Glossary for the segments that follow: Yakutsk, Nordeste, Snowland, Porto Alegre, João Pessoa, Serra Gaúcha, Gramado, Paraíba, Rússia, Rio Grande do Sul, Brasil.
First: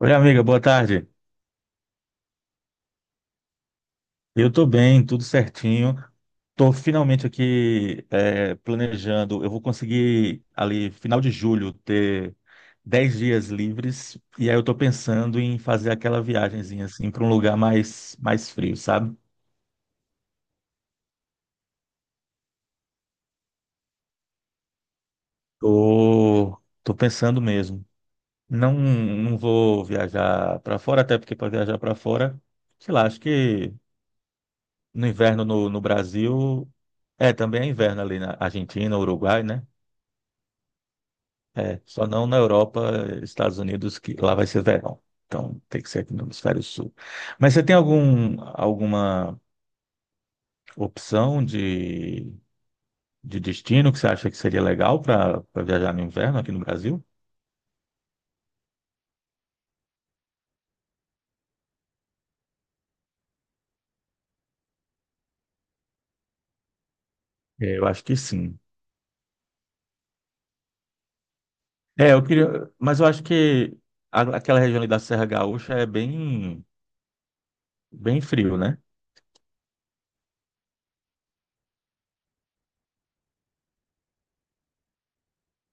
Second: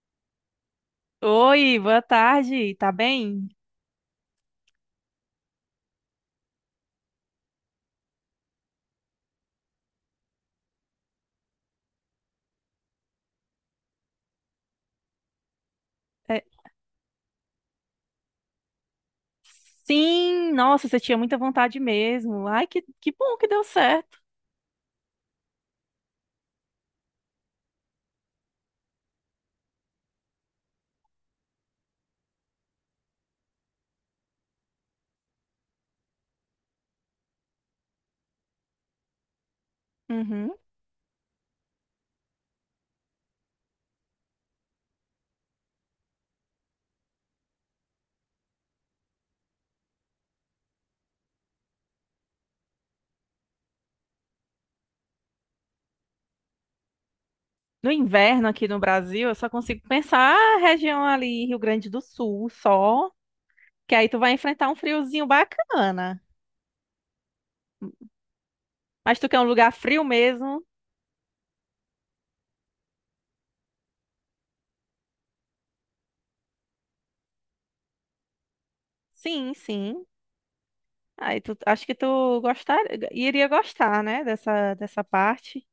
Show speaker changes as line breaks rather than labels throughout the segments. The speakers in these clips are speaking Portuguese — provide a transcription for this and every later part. Oi, amiga, boa tarde.
Oi, boa tarde, tá bem?
Eu tô bem, tudo certinho. Tô finalmente aqui planejando. Eu vou conseguir ali, final de julho, ter 10 dias livres. E aí eu tô pensando em fazer aquela
É,
viagenzinha assim para um lugar mais frio, sabe?
sim, nossa, você tinha muita vontade mesmo. Ai, que bom que deu certo.
Tô, tô pensando mesmo. Não, não vou viajar para fora, até porque para viajar para fora, sei lá, acho que no inverno no Brasil, também é inverno ali na Argentina, Uruguai, né?
Uhum.
É, só não na Europa, Estados Unidos, que lá vai ser verão. Então tem que ser aqui no hemisfério sul. Mas você tem alguma opção de destino que você acha que seria legal para viajar no inverno aqui no Brasil?
No inverno aqui no Brasil, eu só consigo pensar a região ali, Rio Grande do Sul, só, que aí tu vai enfrentar um friozinho bacana.
É, eu acho que sim.
Mas tu quer um lugar frio mesmo?
É, eu queria, mas eu acho que aquela região ali da Serra Gaúcha é bem, bem frio, né?
Sim, sim. Aí tu, acho que tu iria gostar, né, dessa parte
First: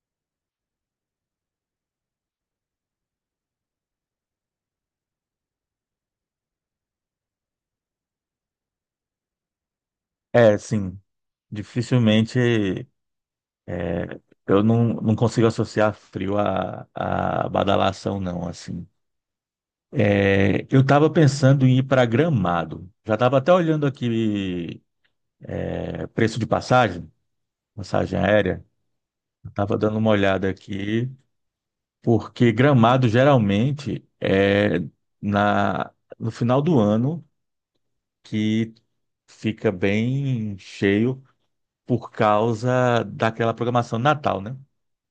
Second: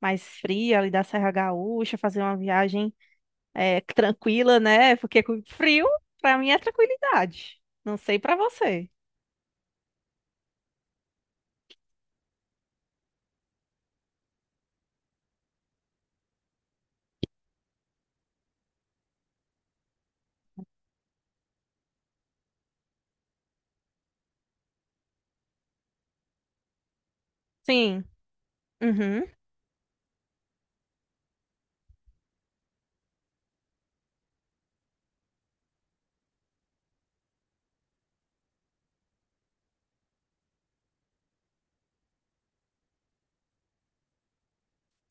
mais fria ali da Serra Gaúcha, fazer uma viagem tranquila, né? Porque com frio, pra mim, é tranquilidade. Não sei pra você.
É, sim. Dificilmente é, eu não consigo associar frio a badalação, não, assim. É, eu estava pensando em ir para Gramado. Já estava até olhando aqui, preço de
Sim.
passagem aérea.
Uhum.
Estava dando uma olhada aqui, porque Gramado geralmente é na, no final do ano que fica bem cheio por causa daquela programação de Natal, né?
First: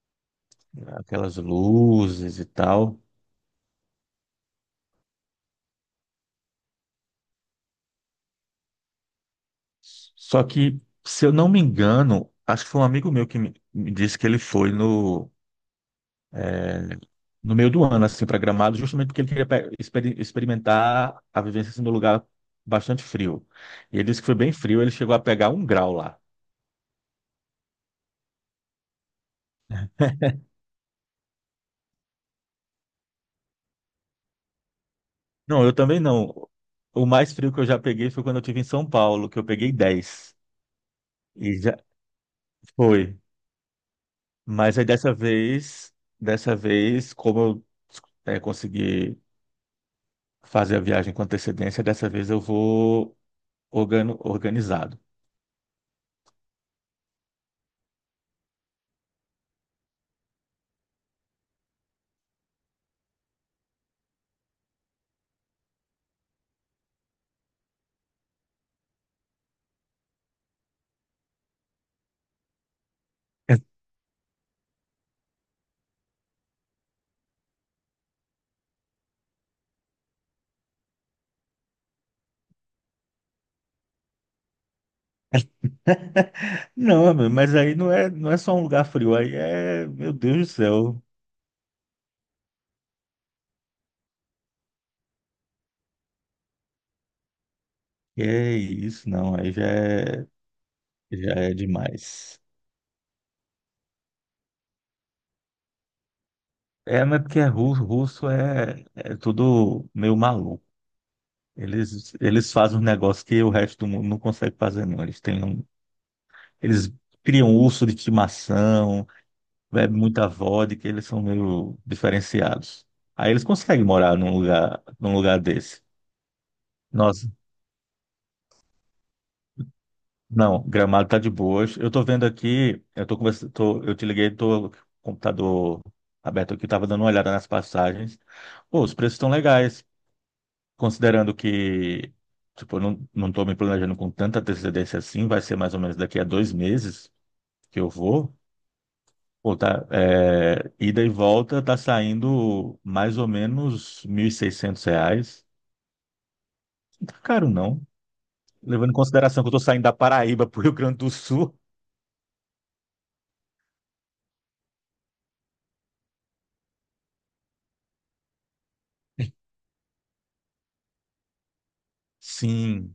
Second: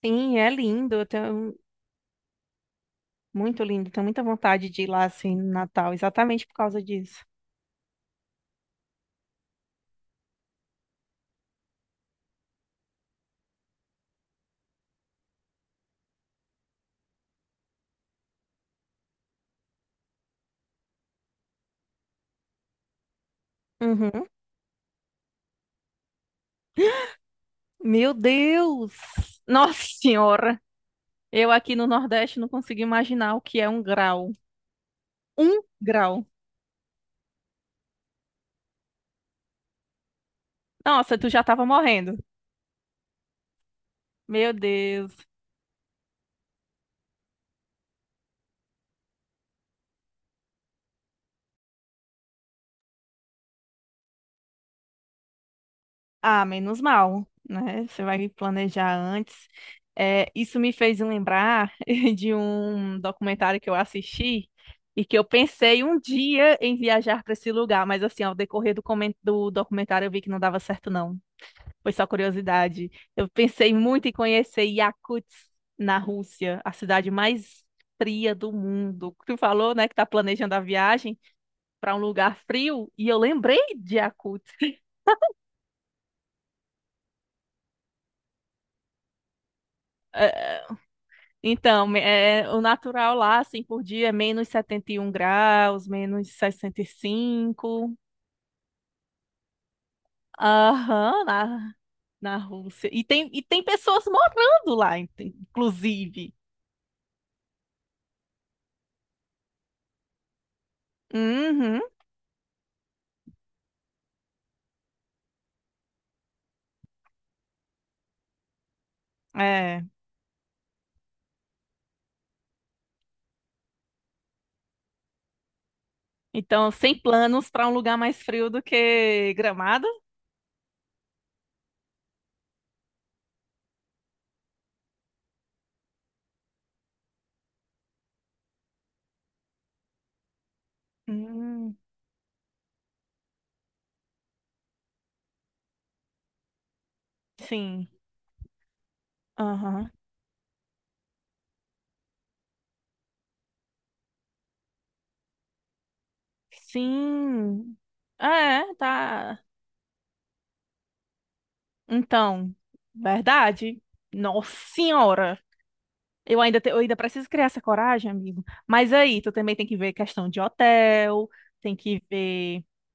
Sim, é lindo. Eu
Aquelas
tenho.
luzes e tal.
Muito lindo. Tenho muita vontade de ir lá, assim, no Natal, exatamente por causa disso.
Só que, se eu não me engano, acho que foi um amigo meu que me disse que ele foi no meio do ano, assim, para Gramado, justamente porque ele queria experimentar a vivência assim, num lugar bastante frio. E ele disse que
Uhum.
foi bem frio, ele chegou a pegar um grau lá.
Meu Deus! Nossa Senhora! Eu aqui no Nordeste não consigo imaginar o que é 1 grau. Um
Não, eu também
grau.
não. O mais frio que eu já peguei foi quando eu estive em São Paulo, que eu peguei 10.
Nossa, tu já
E
tava
já
morrendo.
foi.
Meu
Mas aí
Deus.
dessa vez, como eu consegui fazer a viagem com antecedência, dessa vez eu vou organizado.
Ah, menos mal, né? Você vai planejar antes. É, isso me fez lembrar de um documentário que eu assisti e que eu pensei um dia em viajar para esse lugar, mas assim, ao decorrer do documentário eu vi que não dava certo, não. Foi só curiosidade. Eu pensei muito em conhecer Yakutsk, na Rússia, a cidade mais fria do mundo. Tu falou, né, que tá planejando a viagem para um lugar frio e eu lembrei de Yakutsk.
Não, meu, mas aí não é só um lugar frio, aí é, meu Deus do céu,
Então, o natural lá, assim, por dia é -71 graus, -65.
que é isso, não, aí
Aham,
já é
na
demais.
Rússia. E tem pessoas morando lá, inclusive.
É, mas porque é russo, russo é tudo meio maluco.
Uhum,
Eles fazem um negócio que o resto do mundo não consegue fazer, não. Eles criam um urso de estimação,
é.
bebem muita vodka, eles são meio diferenciados. Aí eles conseguem morar num lugar desse.
Então, sem
Nossa.
planos para um lugar mais frio do que Gramado?
Não, Gramado tá de boas. Eu tô vendo aqui, eu tô conversando, eu te liguei, tô com o computador aberto aqui, tava dando uma olhada nas passagens. Pô, os preços estão legais, considerando
Hum,
que, tipo, eu não tô me planejando com tanta antecedência assim, vai ser mais ou menos daqui a 2 meses que
sim.
eu vou. Pô, tá,
Aham.
ida e volta tá saindo mais ou menos R$ 1.600. Não tá caro,
Sim.
não.
É,
Levando em
tá.
consideração que eu tô saindo da Paraíba pro Rio Grande do Sul.
Então, verdade. Nossa senhora. Eu ainda preciso criar essa coragem, amigo. Mas aí, tu também tem que ver questão de hotel, tem que ver,
Sim,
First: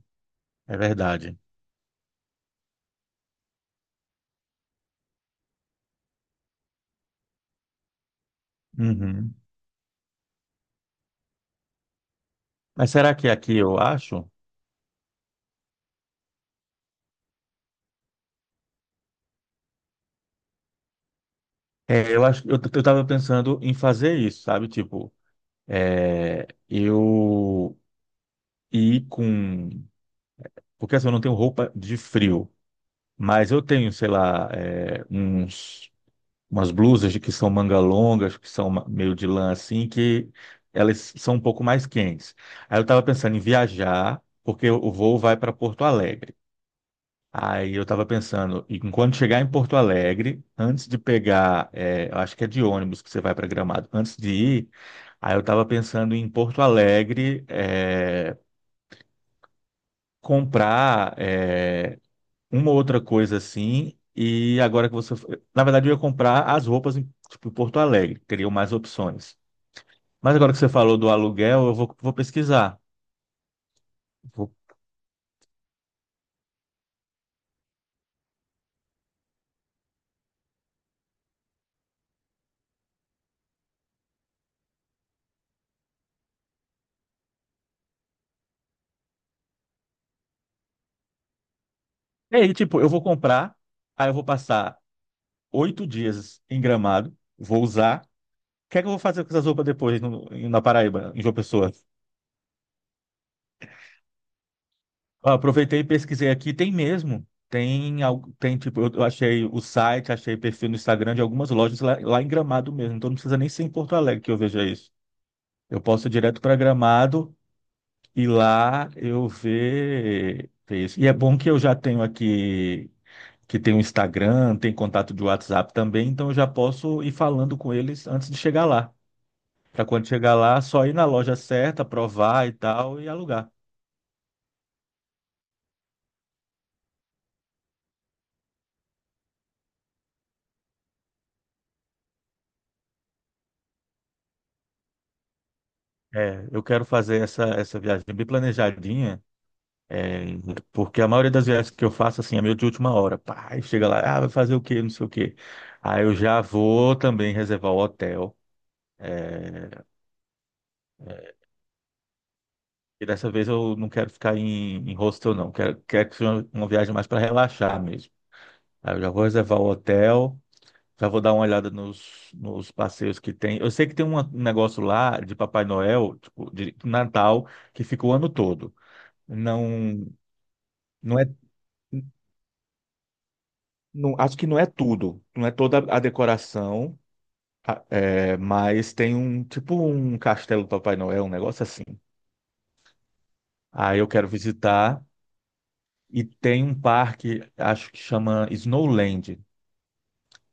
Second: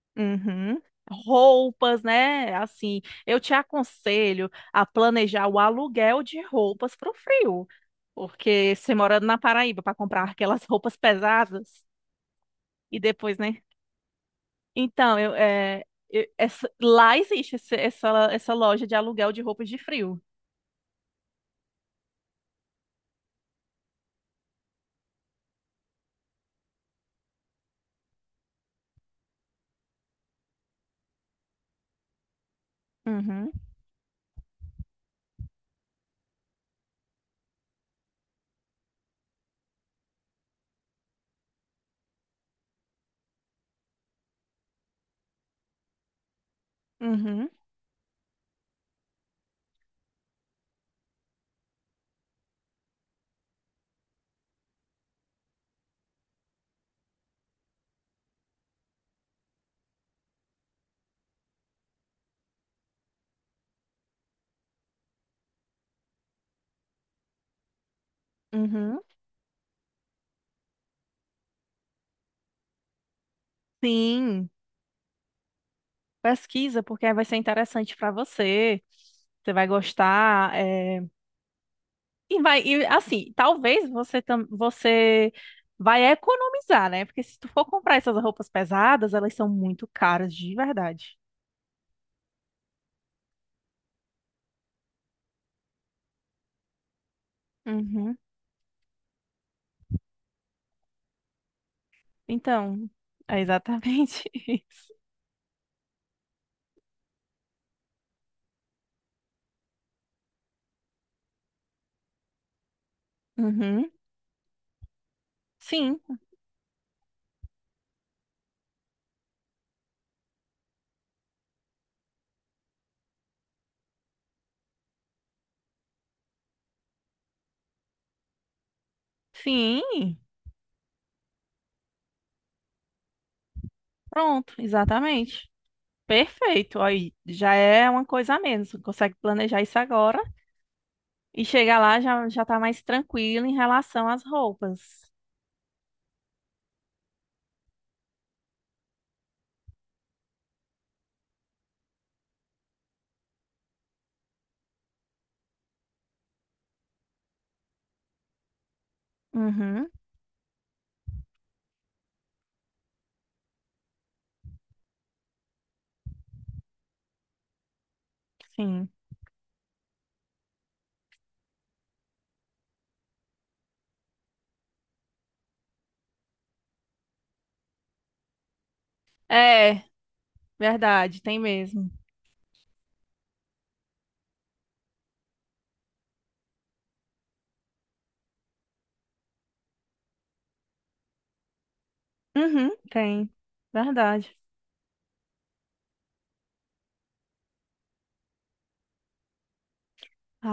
é
uhum,
verdade.
roupas, né? Assim, eu te aconselho a planejar o aluguel de roupas pro frio. Porque você morando
Uhum.
na Paraíba para comprar aquelas roupas pesadas
Mas
e
será que
depois,
aqui
né?
eu acho?
Então, eu, é, eu- essa- lá existe essa loja de aluguel de roupas de frio.
É, eu acho, eu tava pensando em fazer isso, sabe? Tipo, eu ir com, porque assim, eu não tenho roupa de frio, mas
Uhum,
eu tenho, sei lá, umas blusas de que são manga longas, que são meio de lã assim, que elas são um pouco mais quentes. Aí eu tava pensando em viajar, porque o voo vai para Porto Alegre.
uhum,
Aí eu estava pensando, e quando chegar em Porto Alegre, antes de pegar, eu acho que é de ônibus que você vai para Gramado, antes de ir, aí eu estava pensando em Porto Alegre, comprar, uma ou outra coisa assim, e agora que você. Na verdade, eu ia comprar as roupas em, tipo, em Porto Alegre, teriam mais
uhum.
opções. Mas agora que você falou do aluguel, eu vou pesquisar.
Sim.
Vou...
Pesquisa, porque aí vai ser interessante para você. Você vai gostar. E vai, e, assim, talvez você vai economizar, né? Porque se tu for comprar essas roupas pesadas, elas são muito caras de verdade.
E aí, tipo, eu vou comprar, aí eu vou passar 8 dias em Gramado, vou usar.
Uhum.
Que é que eu vou fazer com essas roupas depois na Paraíba, em João Pessoa?
Então, é exatamente isso.
Ah, aproveitei e pesquisei aqui, tem mesmo. Tem tipo, eu achei o site, achei perfil no Instagram de algumas lojas lá em Gramado mesmo. Então não precisa nem ser em
Uhum.
Porto Alegre que eu veja isso. Eu
Sim,
posso ir direto para Gramado e lá eu ver isso. E é bom que eu já tenho aqui, que tem o Instagram, tem contato de WhatsApp também, então eu já posso ir falando com eles antes de chegar lá. Para quando
sim.
chegar lá, só ir na loja certa, provar e tal e alugar.
Pronto, exatamente. Perfeito. Aí já é uma coisa a menos. Você consegue planejar isso agora e chegar lá já, já tá mais tranquilo em relação às roupas.
É, eu quero fazer essa viagem bem planejadinha, é, porque a maioria das viagens que eu faço, assim, é meio de última hora. Pá, aí chega lá, ah, vai fazer o quê, não sei o quê. Aí eu já vou também reservar o hotel. É,
Uhum,
e dessa vez eu não quero ficar em hostel, não. Quero que seja uma viagem mais para relaxar mesmo.
sim.
Aí eu já vou reservar o hotel, já vou dar uma olhada nos passeios que tem. Eu sei que tem um negócio lá de Papai Noel, tipo, de Natal, que fica o ano todo.
É,
Não, não
verdade,
é.
tem mesmo.
Não, acho que não é tudo, não é toda a decoração, mas tem um tipo um castelo do Papai Noel, um negócio assim.
Uhum, tem.
Aí eu quero
Verdade.
visitar e tem um parque, acho que chama Snowland,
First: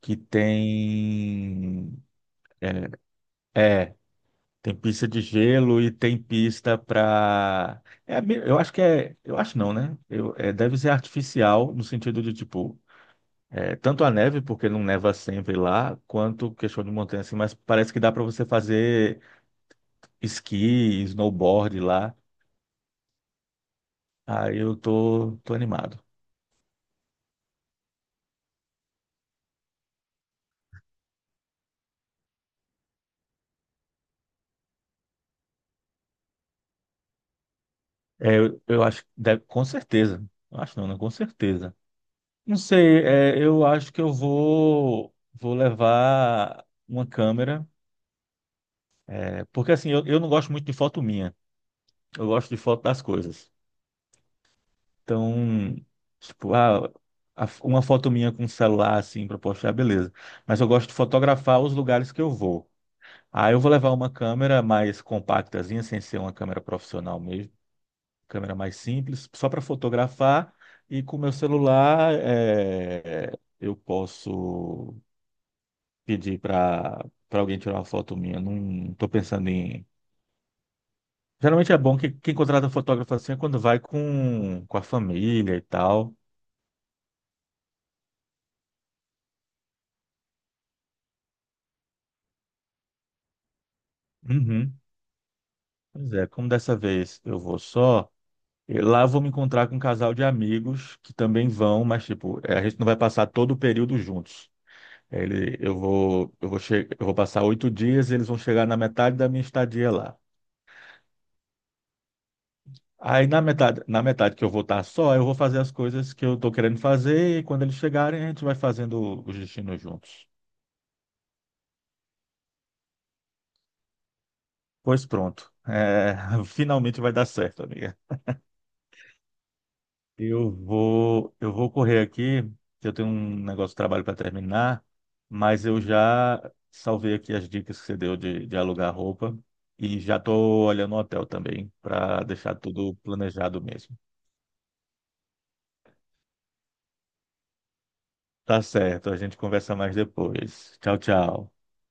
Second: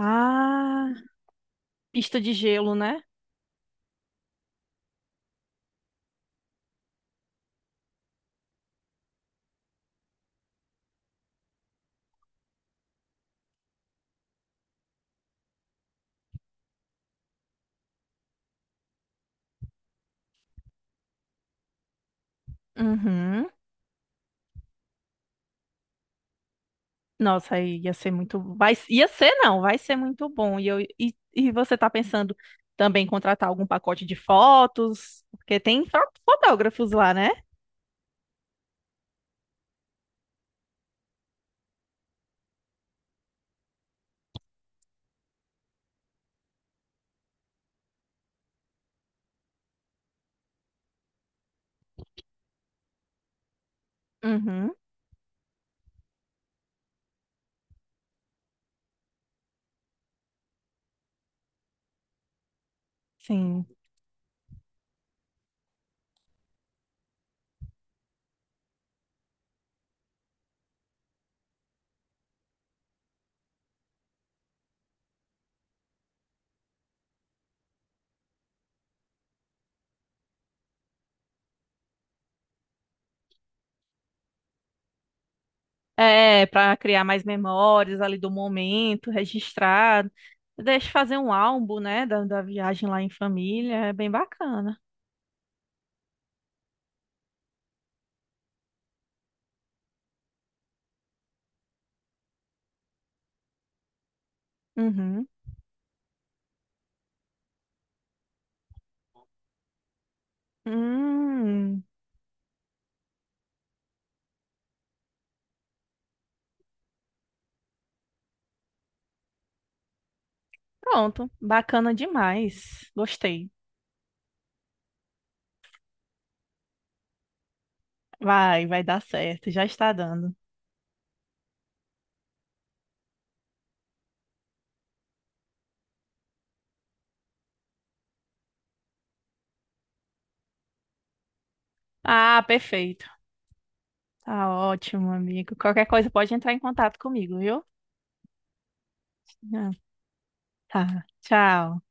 que tem
pista de gelo, né?
é, é, tem pista de gelo e tem pista para eu acho que é, eu acho não, né? Deve ser artificial no sentido de tipo é, tanto a neve, porque não neva sempre lá, quanto questão de montanha, assim, mas parece que dá para você fazer esqui, snowboard lá.
Uhum.
Aí eu tô animado.
Nossa, aí ia ser muito. Ia ser, não, vai ser muito bom. E você tá pensando também em contratar algum pacote de fotos? Porque tem fotógrafos lá, né?
É, eu acho, que deve, com certeza. Eu acho não, né? Com certeza. Não sei, eu acho que eu vou levar uma câmera, porque assim, eu não gosto muito de foto minha, eu gosto de foto das coisas.
Uhum,
Então, tipo, ah, uma foto minha com o celular, assim, pra postar, beleza. Mas eu gosto de fotografar os lugares que eu vou. Ah, eu
sim.
vou levar uma câmera mais compactazinha, sem ser uma câmera profissional mesmo, câmera mais simples, só para fotografar. E com o meu celular, eu posso pedir para alguém tirar uma foto minha. Não estou pensando em. Geralmente é bom que quem contrata fotógrafo assim é quando vai com a família e tal.
É, para criar mais memórias ali do momento, registrar. Deixa fazer um álbum, né, da viagem lá em família, é bem
Uhum.
bacana.
Pois é, como dessa vez eu vou só, lá eu vou me encontrar com um casal de amigos que também vão, mas tipo, a gente não vai passar todo o período juntos.
Uhum.
Ele, eu vou, che- eu vou passar 8 dias, eles vão chegar na metade da minha estadia lá.
Hum,
Aí na na metade que eu vou estar só, eu vou fazer as coisas que eu estou querendo fazer e quando eles chegarem a gente vai fazendo os destinos juntos.
pronto, bacana demais. Gostei.
Pois pronto, finalmente vai dar certo, amiga.
Vai dar certo, já está dando.
Eu vou correr aqui, que eu tenho um negócio de trabalho para terminar, mas eu já salvei aqui as dicas que você deu de alugar roupa e já estou olhando o hotel também para
Ah,
deixar tudo
perfeito.
planejado mesmo.
Tá ótimo, amigo. Qualquer coisa pode entrar em contato comigo, viu?
Tá certo, a gente
Ah,
conversa mais depois. Tchau,
tá,
tchau.
tchau.